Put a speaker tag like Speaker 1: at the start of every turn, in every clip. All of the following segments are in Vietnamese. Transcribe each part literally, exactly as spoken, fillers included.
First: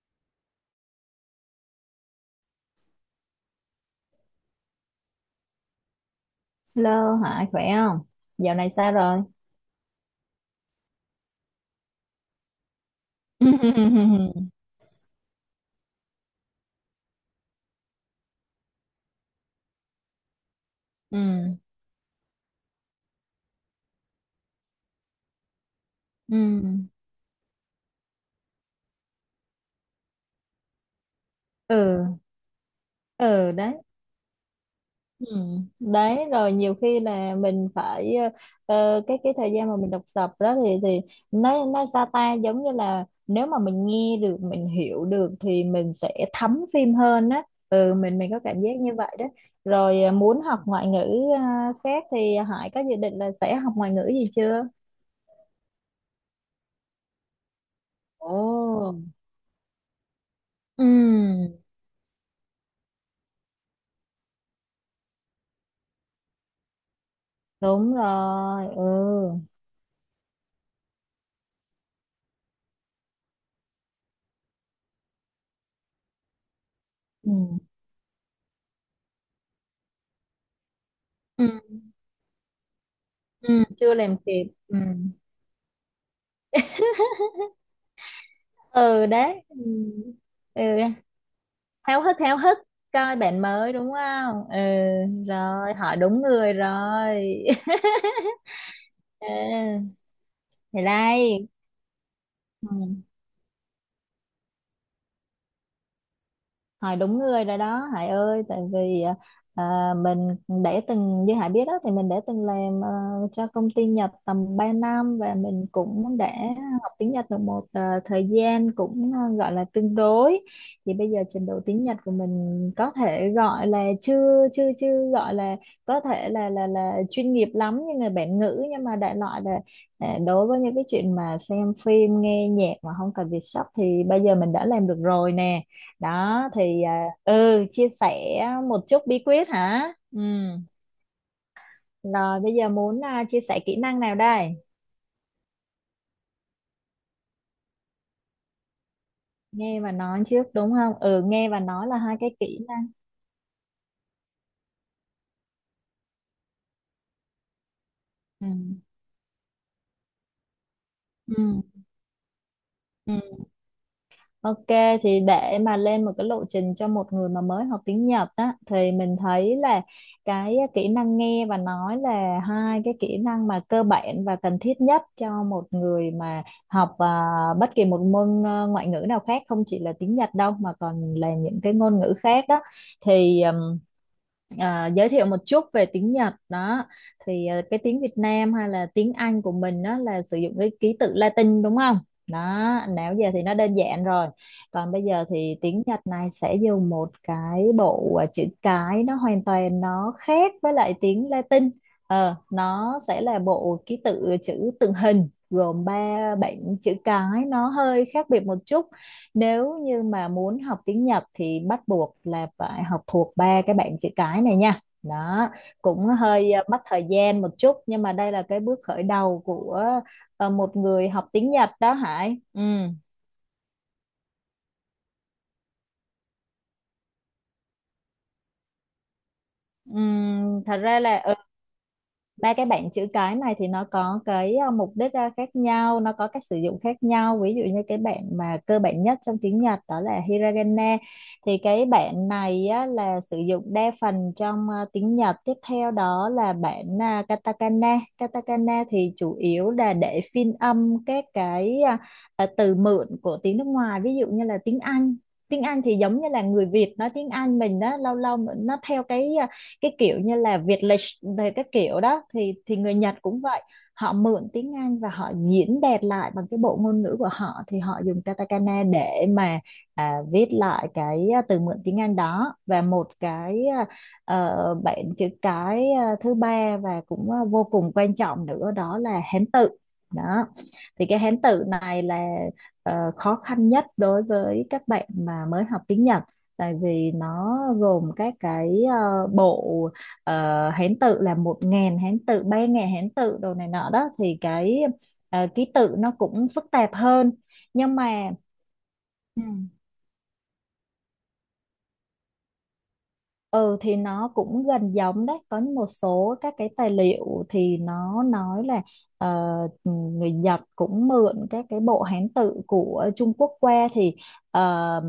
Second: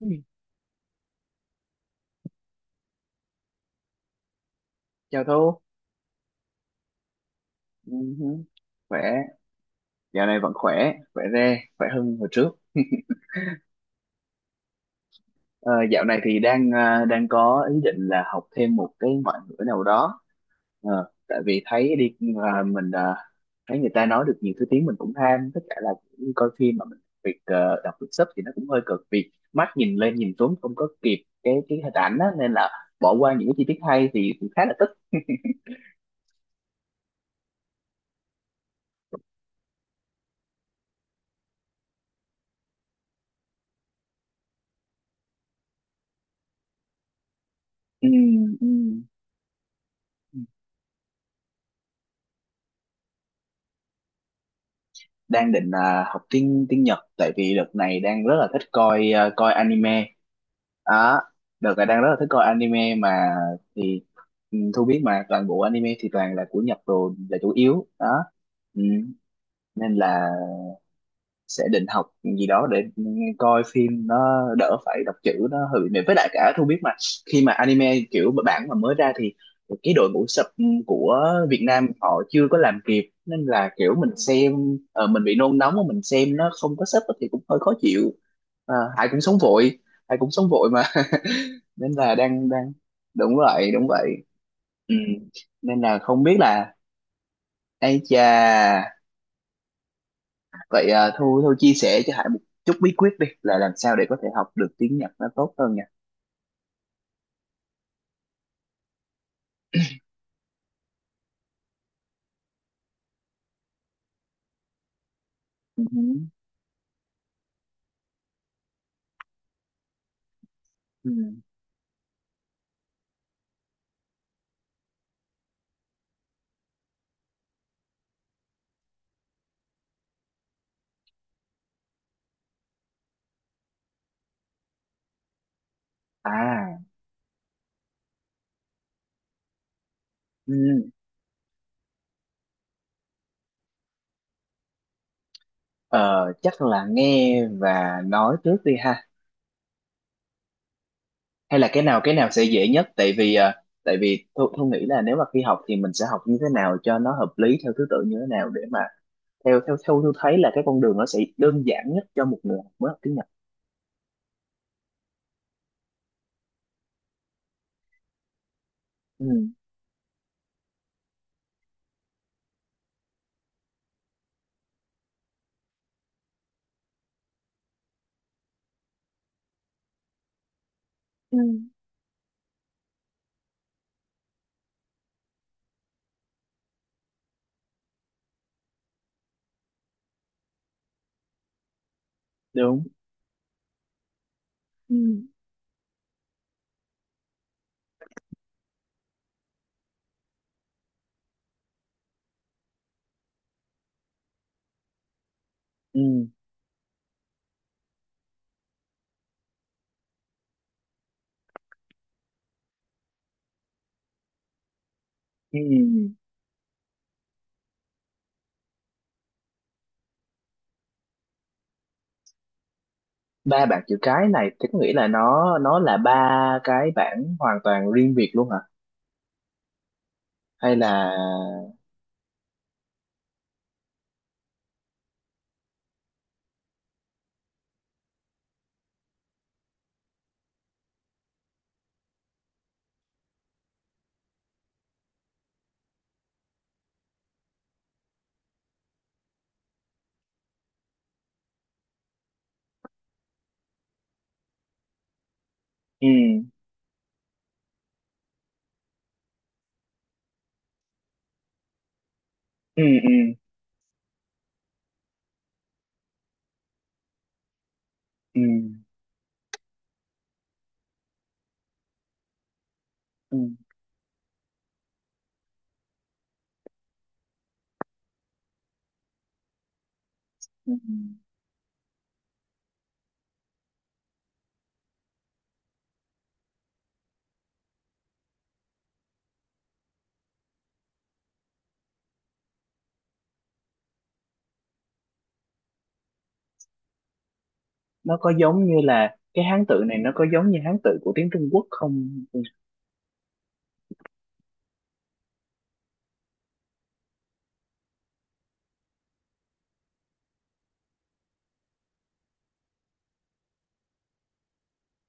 Speaker 1: Ừ, chào Thu,
Speaker 2: Lơ Hải khỏe
Speaker 1: ừ,
Speaker 2: không?
Speaker 1: hứ.
Speaker 2: Dạo này sao
Speaker 1: Khỏe,
Speaker 2: rồi?
Speaker 1: dạo này vẫn khỏe, khỏe re, khỏe hơn hồi trước.
Speaker 2: Ừ,
Speaker 1: Ờ, Dạo này thì đang à, đang có ý định là học thêm một cái ngoại ngữ nào đó. Ờ,
Speaker 2: ừ,
Speaker 1: tại vì thấy đi à, mình, à, thấy người ta nói được nhiều thứ tiếng mình cũng ham, tất cả là cũng coi phim mà
Speaker 2: ừ,
Speaker 1: mình việc ờ, đọc được sub thì nó cũng hơi cực vì mắt nhìn lên nhìn xuống không có kịp cái cái hình ảnh
Speaker 2: ừ,
Speaker 1: á, nên là bỏ qua những
Speaker 2: ừ,
Speaker 1: cái chi
Speaker 2: đấy.
Speaker 1: tiết hay thì cũng khá là tức.
Speaker 2: Ừ. Đấy, rồi nhiều khi là mình phải ờ, ờ, cái cái thời gian mà mình đọc sập đó thì thì nó nó sao ta, giống như là nếu mà mình nghe được mình hiểu được thì mình sẽ thấm phim hơn á. Ừ,
Speaker 1: Ừ,
Speaker 2: mình mình có cảm
Speaker 1: ừ.
Speaker 2: giác như vậy đó. Rồi ờ, muốn học ngoại ngữ ờ, khác thì Hải có dự định là sẽ học ngoại ngữ gì chưa?
Speaker 1: Đang định à, học tiếng tiếng Nhật, tại vì đợt này đang rất là thích
Speaker 2: Ồ.
Speaker 1: coi à, coi anime
Speaker 2: Ừ.
Speaker 1: đó. Đợt này đang rất là thích coi anime mà thì ừ, Thu biết mà toàn bộ anime thì toàn là của Nhật rồi là chủ yếu
Speaker 2: Đúng
Speaker 1: đó.
Speaker 2: rồi.
Speaker 1: Ừ,
Speaker 2: Ừ,
Speaker 1: nên là sẽ định học gì đó để coi phim nó đỡ phải đọc chữ, nó hơi bị mệt, với lại cả Thu biết mà
Speaker 2: ừ.
Speaker 1: khi mà anime kiểu bản mà mới ra thì cái đội ngũ sub của Việt
Speaker 2: Ừ.
Speaker 1: Nam họ chưa có làm kịp, nên
Speaker 2: Ừ
Speaker 1: là kiểu
Speaker 2: chưa
Speaker 1: mình
Speaker 2: làm kịp.
Speaker 1: xem,
Speaker 2: Ừ.
Speaker 1: ờ, mình bị nôn nóng mà mình xem nó không có sub thì cũng hơi khó chịu. À,
Speaker 2: Ừ
Speaker 1: ai cũng sống
Speaker 2: đấy. Ừ.
Speaker 1: vội, ai cũng sống
Speaker 2: Ừ,
Speaker 1: vội mà nên
Speaker 2: háo
Speaker 1: là
Speaker 2: hức háo
Speaker 1: đang
Speaker 2: hức
Speaker 1: đang
Speaker 2: coi
Speaker 1: đúng
Speaker 2: bạn
Speaker 1: vậy,
Speaker 2: mới
Speaker 1: đúng
Speaker 2: đúng
Speaker 1: vậy,
Speaker 2: không? Ừ.
Speaker 1: ừ.
Speaker 2: Rồi,
Speaker 1: Nên
Speaker 2: hỏi
Speaker 1: là không
Speaker 2: đúng
Speaker 1: biết
Speaker 2: người
Speaker 1: là,
Speaker 2: rồi.
Speaker 1: ai chà.
Speaker 2: Ừ. Thì
Speaker 1: Vậy à, Thu
Speaker 2: đây.
Speaker 1: Thu chia sẻ cho Hải một chút bí
Speaker 2: Ừ.
Speaker 1: quyết đi, là làm sao để có thể học được tiếng Nhật nó tốt hơn nha.
Speaker 2: Hải đúng người rồi đó Hải ơi, tại vì à, mình để từng, như Hải biết đó, thì mình để từng làm ờ, cho công ty Nhật tầm ba năm và mình
Speaker 1: Ừ.
Speaker 2: cũng đã học tiếng Nhật được một ờ, thời gian cũng ờ, gọi là tương đối. Thì
Speaker 1: Ừ.
Speaker 2: bây giờ trình độ tiếng Nhật của mình có thể gọi là chưa, chưa, chưa gọi là có thể là là là chuyên nghiệp lắm như người bản ngữ, nhưng mà đại loại là à, đối với những cái chuyện mà xem phim nghe nhạc mà không cần việc sắp thì bây giờ mình đã làm được rồi nè. Đó
Speaker 1: À,
Speaker 2: thì à, ừ, chia sẻ một chút bí quyết hả? Ừ.
Speaker 1: ừ.
Speaker 2: Rồi bây giờ muốn à, chia sẻ kỹ năng nào đây?
Speaker 1: Ờ, chắc là nghe và nói trước đi ha.
Speaker 2: Nghe và nói trước đúng không? Ừ, nghe
Speaker 1: Hay
Speaker 2: và
Speaker 1: là cái
Speaker 2: nói là
Speaker 1: nào, cái
Speaker 2: hai
Speaker 1: nào
Speaker 2: cái
Speaker 1: sẽ
Speaker 2: kỹ
Speaker 1: dễ
Speaker 2: năng.
Speaker 1: nhất? Tại vì à, tại vì Thu, Thu nghĩ là nếu mà khi học thì mình sẽ học như thế nào cho nó hợp lý, theo thứ tự như thế
Speaker 2: Ừ.
Speaker 1: nào, để mà theo theo theo Thu thấy là cái con đường nó sẽ
Speaker 2: Ừ.
Speaker 1: đơn giản nhất cho một người học mới học tiếng Nhật.
Speaker 2: Ừ. Ok, thì để mà lên một cái lộ trình cho một người mà mới học tiếng Nhật á thì mình
Speaker 1: Ừ.
Speaker 2: thấy là cái kỹ năng nghe và nói là hai cái kỹ năng mà cơ bản và cần thiết nhất cho một người mà học à, bất kỳ một môn à, ngoại ngữ nào khác, không chỉ là tiếng Nhật đâu mà còn là
Speaker 1: Ừ.
Speaker 2: những cái ngôn ngữ khác đó. Thì ừm, à, giới thiệu một chút về tiếng Nhật đó thì à, cái tiếng Việt Nam hay là tiếng Anh của mình đó là sử dụng cái ký tự Latin đúng không? Đó,
Speaker 1: Đúng.
Speaker 2: nãy giờ thì nó đơn giản rồi, còn bây giờ
Speaker 1: Ừ.
Speaker 2: thì tiếng Nhật này sẽ dùng một cái bộ à, chữ cái, nó hoàn toàn nó khác với lại tiếng Latin. Ờ, nó sẽ là bộ ký tự chữ tượng hình gồm
Speaker 1: Ừ.
Speaker 2: ba bảng chữ cái, nó hơi khác biệt một chút. Nếu như mà muốn học tiếng Nhật thì bắt buộc là phải học thuộc ba cái bảng chữ cái này nha. Đó,
Speaker 1: Ừ.
Speaker 2: cũng hơi à, mất thời gian một chút, nhưng mà đây là cái bước khởi đầu của à, một người học tiếng Nhật đó Hải. Ừ.
Speaker 1: Ba bảng chữ cái này thì có nghĩa là nó nó là ba cái bảng hoàn toàn riêng biệt luôn hả,
Speaker 2: Ừm,
Speaker 1: hay
Speaker 2: thật ra
Speaker 1: là
Speaker 2: là ừ, ba cái bảng chữ cái này thì nó có cái ờ, mục đích ờ, khác nhau, nó có cách sử dụng khác nhau. Ví dụ như cái bảng mà cơ bản nhất trong tiếng Nhật đó là hiragana. Thì cái bảng này á, là sử dụng đa phần trong ờ, tiếng Nhật. Tiếp theo đó là bảng ờ, katakana. Katakana thì chủ yếu là để phiên âm các cái ờ, ờ, từ mượn của tiếng nước ngoài. Ví dụ như là tiếng Anh. Tiếng Anh thì
Speaker 1: ừ,
Speaker 2: giống như là người Việt nói tiếng Anh mình đó, lâu lâu nó theo cái ờ, cái kiểu như là Việt lịch về các kiểu đó thì thì
Speaker 1: ừ,
Speaker 2: người
Speaker 1: ừ,
Speaker 2: Nhật cũng vậy, họ mượn tiếng Anh và họ diễn đạt lại bằng cái bộ ngôn ngữ của họ thì họ dùng
Speaker 1: ừ,
Speaker 2: katakana để mà à, viết lại cái à, từ mượn tiếng Anh đó. Và một
Speaker 1: ừ,
Speaker 2: cái à, ờ, bạn chữ cái à, thứ ba và cũng à, vô cùng quan trọng nữa đó là Hán tự. Đó
Speaker 1: ừ.
Speaker 2: thì cái Hán tự này là ờ, khó khăn nhất đối với các bạn mà mới học tiếng Nhật, tại vì nó gồm các cái ờ, bộ ờ, Hán tự, là một ngàn Hán tự, ba ngàn Hán tự đồ này nọ đó, thì cái ờ, ký tự nó cũng phức tạp hơn, nhưng
Speaker 1: Nó
Speaker 2: mà
Speaker 1: có giống như là
Speaker 2: ừ.
Speaker 1: cái Hán tự này, nó có giống như Hán tự của tiếng Trung Quốc không? Ừ,
Speaker 2: Ừ, thì nó cũng gần giống đấy. Có một số các cái tài liệu thì nó nói là ờ, người Nhật cũng mượn các cái bộ Hán tự của Trung Quốc qua, thì uh,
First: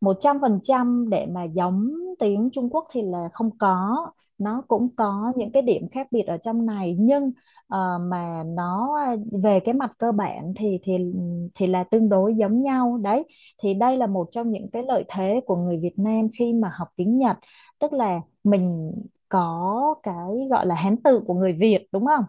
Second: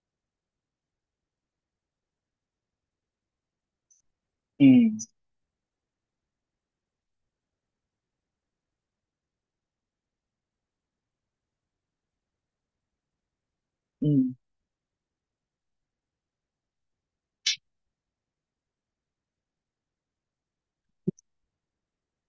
Speaker 2: một trăm phần trăm để mà giống tiếng Trung Quốc thì là không có, nó
Speaker 1: ừ,
Speaker 2: cũng có những cái điểm khác biệt ở trong này, nhưng ờ, mà nó à, về cái mặt cơ bản thì thì thì là tương đối giống nhau đấy. Thì đây
Speaker 1: ừ.
Speaker 2: là một trong những cái lợi thế của người Việt Nam khi mà học tiếng Nhật, tức là mình có cái gọi là Hán tự của người Việt đúng không?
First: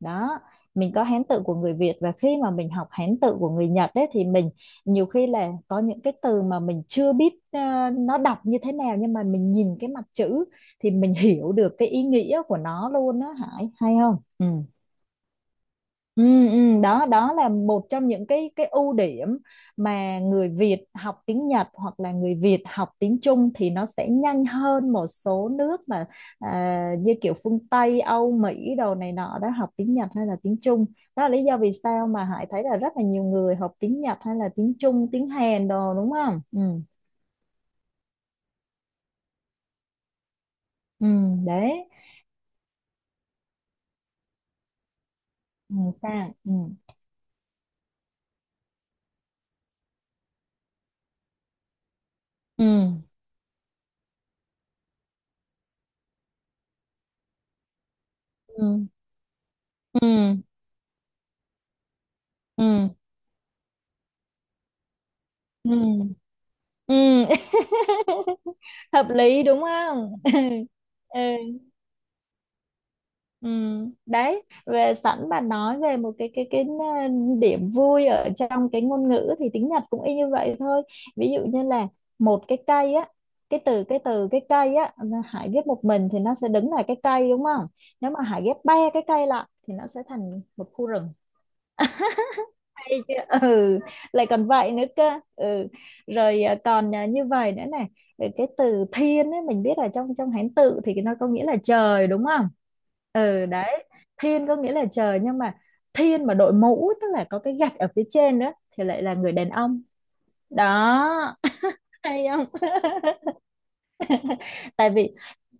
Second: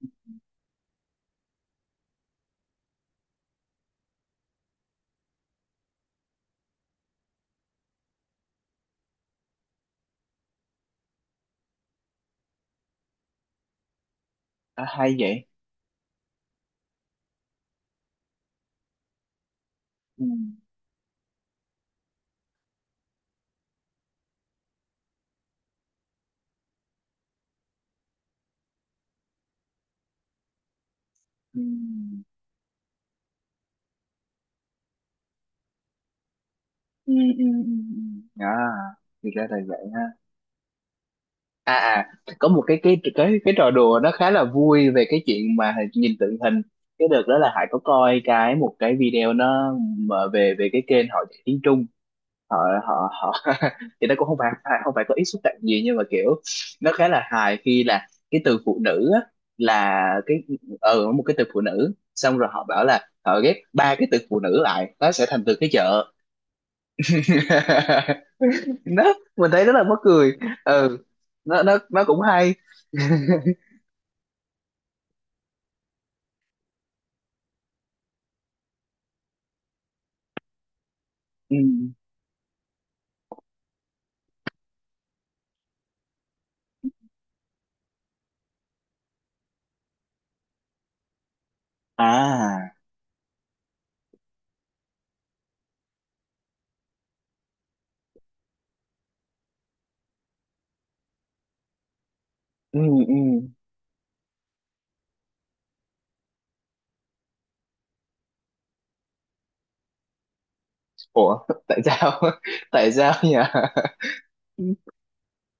Speaker 2: Đó, mình có Hán tự của người Việt và khi mà mình học Hán tự của người Nhật đấy thì mình nhiều khi là có những cái từ mà mình chưa biết ờ, nó đọc như thế nào, nhưng mà mình nhìn cái mặt chữ thì mình hiểu được cái ý nghĩa của nó luôn đó Hải, hay không? Ừ.
Speaker 1: À, hay vậy.
Speaker 2: Ừ, ừ, đó đó là một trong những cái cái ưu điểm mà
Speaker 1: Ừ,
Speaker 2: người Việt học tiếng Nhật hoặc là người Việt học tiếng Trung thì nó sẽ nhanh hơn một số nước mà à, như kiểu phương Tây, Âu, Mỹ đồ này nọ đó, học tiếng Nhật hay là tiếng Trung. Đó là lý do vì sao
Speaker 1: ừ,
Speaker 2: mà Hải thấy là rất là nhiều người học tiếng Nhật hay là tiếng Trung, tiếng Hàn đồ, đúng không? Ừ,
Speaker 1: ừ, ừ, ừ. Ừ. À, thì ra là vậy ha.
Speaker 2: ừ
Speaker 1: À,
Speaker 2: đấy.
Speaker 1: à, có một cái cái cái cái trò đùa nó khá là vui về cái chuyện
Speaker 2: Ừ,
Speaker 1: mà nhìn
Speaker 2: sao?
Speaker 1: tượng
Speaker 2: Ừ,
Speaker 1: hình. Cái đợt đó là Hải có coi cái một cái video nó mà về về cái kênh họ dạy tiếng Trung, họ
Speaker 2: ừ,
Speaker 1: họ họ thì nó cũng không phải phải- không phải có ý xúc phạm gì, nhưng mà kiểu nó khá là hài. Khi là cái từ
Speaker 2: ừ,
Speaker 1: phụ nữ á, là
Speaker 2: ừ,
Speaker 1: cái, ừ, một cái từ phụ nữ, xong rồi họ bảo
Speaker 2: ừ.
Speaker 1: là họ ghép ba cái từ phụ nữ lại nó sẽ thành từ cái
Speaker 2: Ừ. Ừ.
Speaker 1: chợ.
Speaker 2: Ừ.
Speaker 1: Đó,
Speaker 2: Hợp lý
Speaker 1: mình
Speaker 2: đúng
Speaker 1: thấy rất là mắc
Speaker 2: không?
Speaker 1: cười. Ừ,
Speaker 2: Ừ.
Speaker 1: nó nó nó cũng hay.
Speaker 2: Ừ đấy, về sẵn bạn nói về một cái cái cái ờ, điểm vui ở trong cái ngôn ngữ thì tiếng Nhật cũng y như vậy thôi. Ví dụ
Speaker 1: Ừ.
Speaker 2: như là một cái cây á, cái từ cái từ cái cây á, Hải ghép một mình thì nó sẽ đứng là cái cây đúng không, nếu mà Hải ghép ba cái cây lại thì nó sẽ thành một khu rừng.
Speaker 1: À,
Speaker 2: Hay chưa? Ừ, lại còn vậy nữa cơ. Ừ. Rồi à, còn à, như vậy nữa này, rồi cái từ thiên ấy, mình biết là trong trong Hán tự thì nó có nghĩa là trời đúng không?
Speaker 1: ừ, ừ.
Speaker 2: Ừ đấy, thiên có nghĩa là trời, nhưng mà thiên mà đội mũ, tức là có cái gạch ở phía trên nữa, thì lại là người đàn ông. Đó,
Speaker 1: Ủa, tại sao?
Speaker 2: hay không?
Speaker 1: Tại sao nhỉ? Ừ,
Speaker 2: Tại vì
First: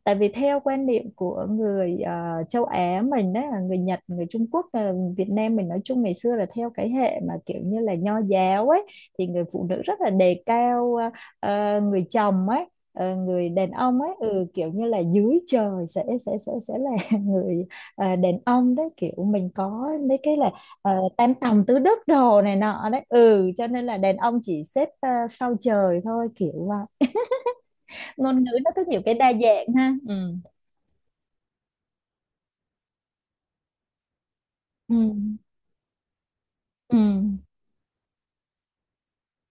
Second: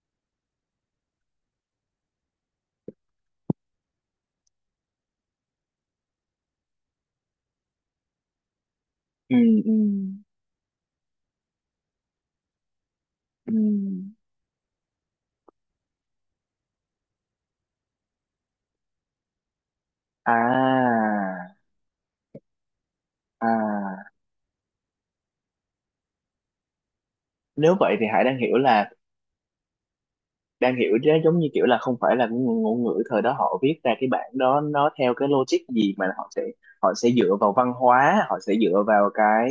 Speaker 2: tại vì theo quan niệm của người ờ, châu Á mình đấy, là người Nhật, người Trung Quốc ờ, Việt Nam mình nói chung, ngày xưa là theo cái hệ mà kiểu như là nho giáo ấy, thì
Speaker 1: ừ,
Speaker 2: người phụ
Speaker 1: ừ.
Speaker 2: nữ rất là đề cao ờ, ờ, người chồng ấy, ờ, người
Speaker 1: Ừ.
Speaker 2: đàn ông ấy, ừ, kiểu như là dưới trời sẽ sẽ sẽ sẽ là người ờ, đàn ông đấy, kiểu mình có mấy cái là ờ,
Speaker 1: À,
Speaker 2: tam tòng tứ đức đồ này nọ đấy. Ừ, cho nên là
Speaker 1: à,
Speaker 2: đàn ông chỉ xếp ờ, sau trời thôi kiểu vậy.
Speaker 1: nếu vậy thì Hải đang
Speaker 2: Ngôn ngữ
Speaker 1: hiểu
Speaker 2: nó có
Speaker 1: là,
Speaker 2: nhiều cái đa dạng ha. Ừ.
Speaker 1: đang hiểu chứ, giống như kiểu là không phải là cái ngôn ngôn ngữ thời đó họ viết ra cái bản đó nó
Speaker 2: Ừ.
Speaker 1: theo cái logic gì mà họ sẽ, họ
Speaker 2: Ừ.
Speaker 1: sẽ dựa vào văn hóa, họ sẽ dựa vào cái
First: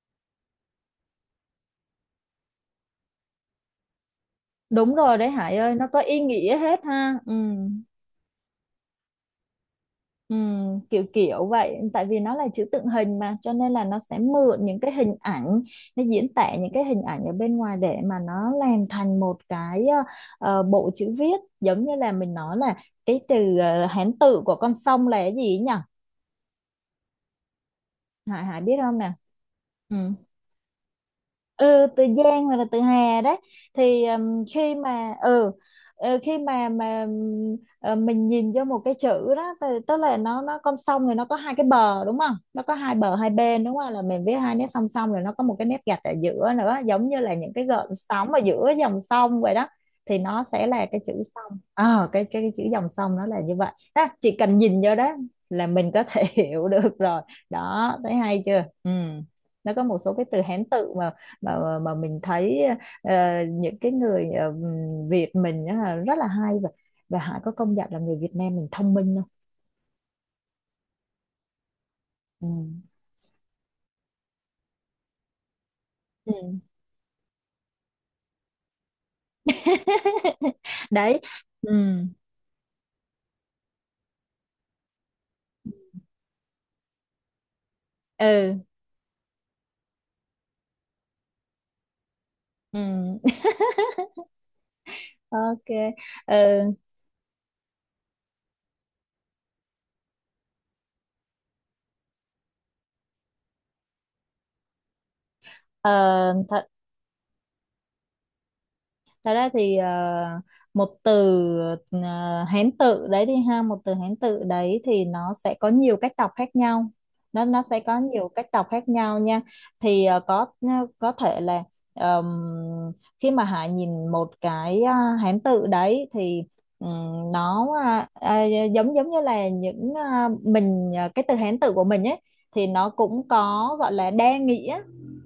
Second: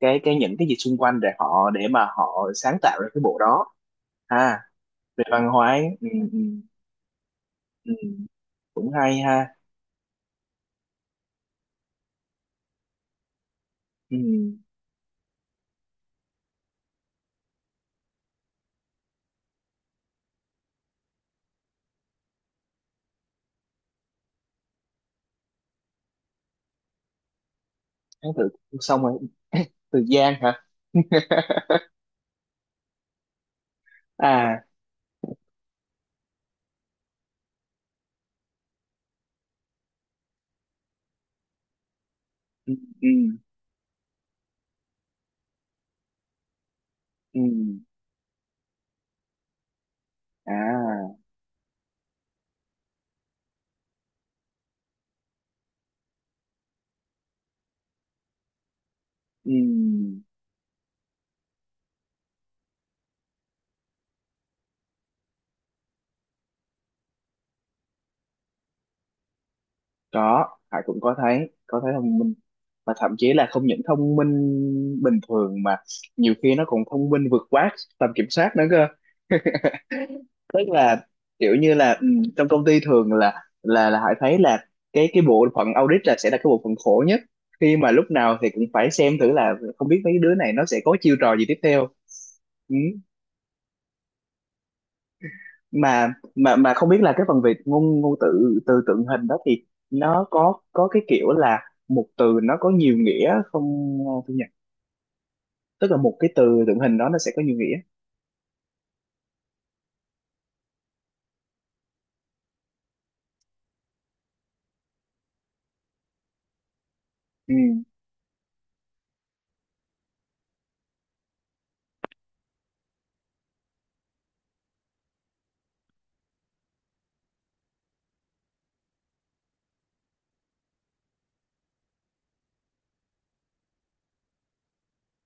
Speaker 1: cái cái những cái gì xung quanh để họ, để mà họ sáng tạo ra cái bộ đó. À,
Speaker 2: Đúng rồi
Speaker 1: về
Speaker 2: đấy
Speaker 1: văn
Speaker 2: Hải
Speaker 1: hóa
Speaker 2: ơi,
Speaker 1: ấy.
Speaker 2: nó có
Speaker 1: Ừ,
Speaker 2: ý
Speaker 1: ừ,
Speaker 2: nghĩa hết ha. Ừ.
Speaker 1: ừ, ừ, cũng hay ha.
Speaker 2: Ừ. Kiểu kiểu vậy, tại vì nó là chữ tượng hình mà, cho nên là nó
Speaker 1: Ừ.
Speaker 2: sẽ
Speaker 1: Ừ.
Speaker 2: mượn những cái hình ảnh, nó diễn tả những cái hình ảnh ở bên ngoài để mà nó làm thành một cái ờ, ờ, bộ chữ viết, giống như là mình nói là cái từ ờ, Hán tự của con sông là cái gì nhỉ?
Speaker 1: Tháng
Speaker 2: Hải
Speaker 1: tự,
Speaker 2: Hải biết không
Speaker 1: xong
Speaker 2: nè?
Speaker 1: rồi
Speaker 2: Ừ.
Speaker 1: Từ Giang hả.
Speaker 2: Ừ, từ Giang hoặc là từ Hà đấy, thì ừm,
Speaker 1: À,
Speaker 2: khi mà ừ ờ, khi mà mà ừm, ờ, mình nhìn vô một cái chữ đó thì, tức là nó nó con sông, rồi nó có hai cái bờ đúng không, nó
Speaker 1: ừ,
Speaker 2: có hai
Speaker 1: ừ,
Speaker 2: bờ hai bên đúng không, là mình viết hai nét song song, rồi nó có một cái nét gạch ở giữa nữa, giống như là
Speaker 1: ừ.
Speaker 2: những cái gợn sóng ở giữa dòng sông vậy đó, thì nó sẽ là cái chữ
Speaker 1: À,
Speaker 2: sông. Ờ, cái, cái cái chữ dòng sông nó là như vậy đó, chỉ cần nhìn vô đó là mình có thể hiểu được rồi. Đó thấy hay chưa? Ừ.
Speaker 1: ừ.
Speaker 2: Nó có một số cái từ Hán tự mà mà mà mình thấy ờ, những cái người ờ, Việt mình á là rất là hay. và và Hải có công nhận là người Việt Nam mình thông minh không?
Speaker 1: Có, Hải cũng có thấy, có thấy thông minh,
Speaker 2: Ừ.
Speaker 1: và thậm chí là không những thông minh bình thường, mà
Speaker 2: Ừ.
Speaker 1: nhiều khi nó còn thông minh vượt quá tầm kiểm soát nữa. Tức là
Speaker 2: Đấy.
Speaker 1: kiểu như
Speaker 2: Ừ.
Speaker 1: là ừ, trong công ty thường là là là Hải thấy là cái cái bộ phận audit là sẽ là cái bộ phận khổ nhất, khi mà lúc nào thì
Speaker 2: Ừ.
Speaker 1: cũng phải xem thử là không biết mấy đứa này nó sẽ có chiêu trò gì tiếp theo. Ừ.
Speaker 2: Ừ. Ok.
Speaker 1: mà mà mà
Speaker 2: Ừ.
Speaker 1: không biết là cái phần về ngôn ngôn từ từ tượng hình đó thì nó có có cái kiểu là một từ nó có nhiều nghĩa không, Thu nhỉ? Tức
Speaker 2: Ờ,
Speaker 1: là một cái
Speaker 2: ờ,
Speaker 1: từ tượng hình đó, nó sẽ có nhiều nghĩa.
Speaker 2: thật ra thì ờ, một từ ờ, Hán tự đấy đi ha, một từ Hán tự đấy thì nó sẽ có nhiều cách đọc khác nhau, nó
Speaker 1: Ừ,
Speaker 2: nó sẽ có nhiều cách đọc khác nhau nha. Thì ờ, có ờ, có thể là ờm, khi mà Hải nhìn một cái ờ, Hán tự đấy thì ừm, nó à, à, giống giống như là những à, mình à, cái từ Hán tự của mình ấy thì nó cũng có gọi là đa nghĩa.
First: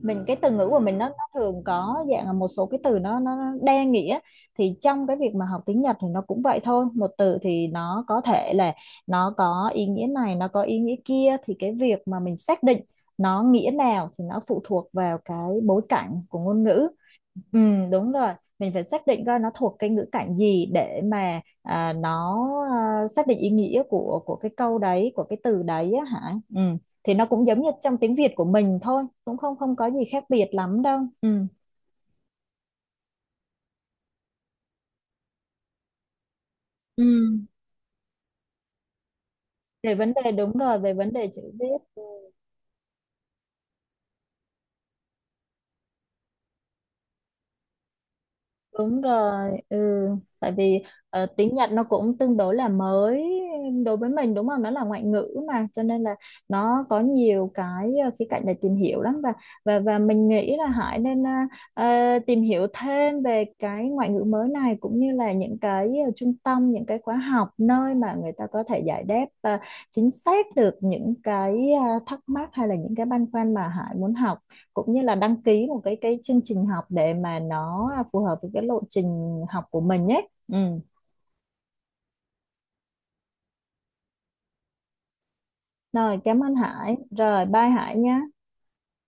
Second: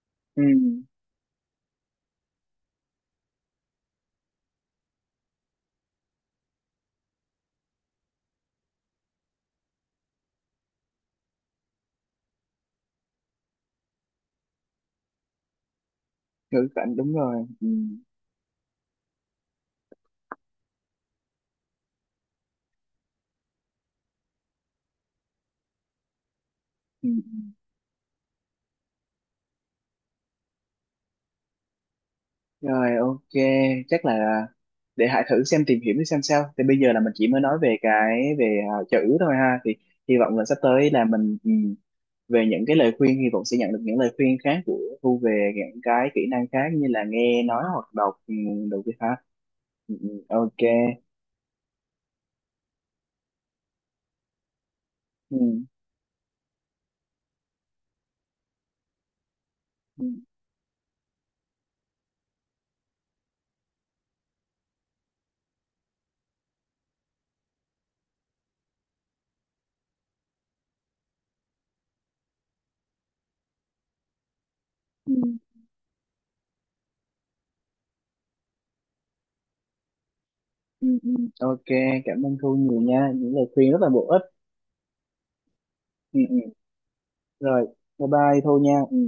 Speaker 2: Mình cái
Speaker 1: ừ,
Speaker 2: từ ngữ của mình nó nó thường có dạng là một số cái từ nó nó nó đa nghĩa. Thì trong cái việc mà học tiếng Nhật thì nó cũng vậy thôi, một từ thì nó có thể là nó có ý nghĩa này, nó có ý nghĩa kia, thì cái việc mà mình xác định nó nghĩa nào thì nó phụ thuộc vào cái bối cảnh của ngôn
Speaker 1: ngữ
Speaker 2: ngữ.
Speaker 1: cảnh đúng rồi.
Speaker 2: Ừ, đúng rồi. Mình phải xác định coi nó thuộc cái ngữ cảnh gì để mà à, nó à, xác định ý nghĩa của của cái câu đấy, của cái từ đấy á, hả. Ừ.
Speaker 1: Ừ.
Speaker 2: Thì nó cũng giống như trong tiếng Việt của mình thôi, cũng không không có gì khác biệt lắm đâu. Ừ.
Speaker 1: Rồi, ok, chắc là để Hải thử xem, tìm hiểu xem sao. Thì bây giờ là mình chỉ
Speaker 2: Ừ.
Speaker 1: mới nói về cái về à, chữ thôi ha. Thì
Speaker 2: Về vấn
Speaker 1: hy
Speaker 2: đề,
Speaker 1: vọng là
Speaker 2: đúng
Speaker 1: sắp
Speaker 2: rồi,
Speaker 1: tới
Speaker 2: về
Speaker 1: là
Speaker 2: vấn đề
Speaker 1: mình
Speaker 2: chữ
Speaker 1: ừ,
Speaker 2: viết.
Speaker 1: về những cái lời khuyên, hy vọng sẽ nhận được những lời khuyên khác của Thu về những cái kỹ năng khác như là nghe nói hoặc đọc, ừ, đồ kia
Speaker 2: Đúng
Speaker 1: ha.
Speaker 2: rồi, ừ.
Speaker 1: Ừ, ừ, ok.
Speaker 2: Tại vì ờ, tiếng Nhật nó cũng tương đối là mới đối với mình đúng không? Nó là ngoại
Speaker 1: Ừ,
Speaker 2: ngữ mà, cho nên là nó có nhiều cái ờ, khía cạnh để tìm hiểu lắm, và và và
Speaker 1: ừ,
Speaker 2: mình nghĩ là Hải nên ờ, ờ, tìm hiểu thêm về cái ngoại ngữ mới này, cũng như là những cái ờ, trung tâm, những cái khóa học nơi mà người ta có thể giải đáp ờ, chính xác được những cái ờ, thắc mắc hay là những cái băn khoăn mà Hải muốn học, cũng như
Speaker 1: ừ,
Speaker 2: là đăng ký một cái cái chương trình học để mà nó phù hợp với cái lộ trình học của mình nhé. Ừ.
Speaker 1: ừ. Ok, cảm ơn Thu nhiều nha. Những lời khuyên rất là bổ ích.
Speaker 2: Rồi,
Speaker 1: Ừ, ừ.
Speaker 2: cảm ơn Hải. Rồi,
Speaker 1: Rồi,
Speaker 2: bye Hải
Speaker 1: bye
Speaker 2: nhé.
Speaker 1: bye Thu nha.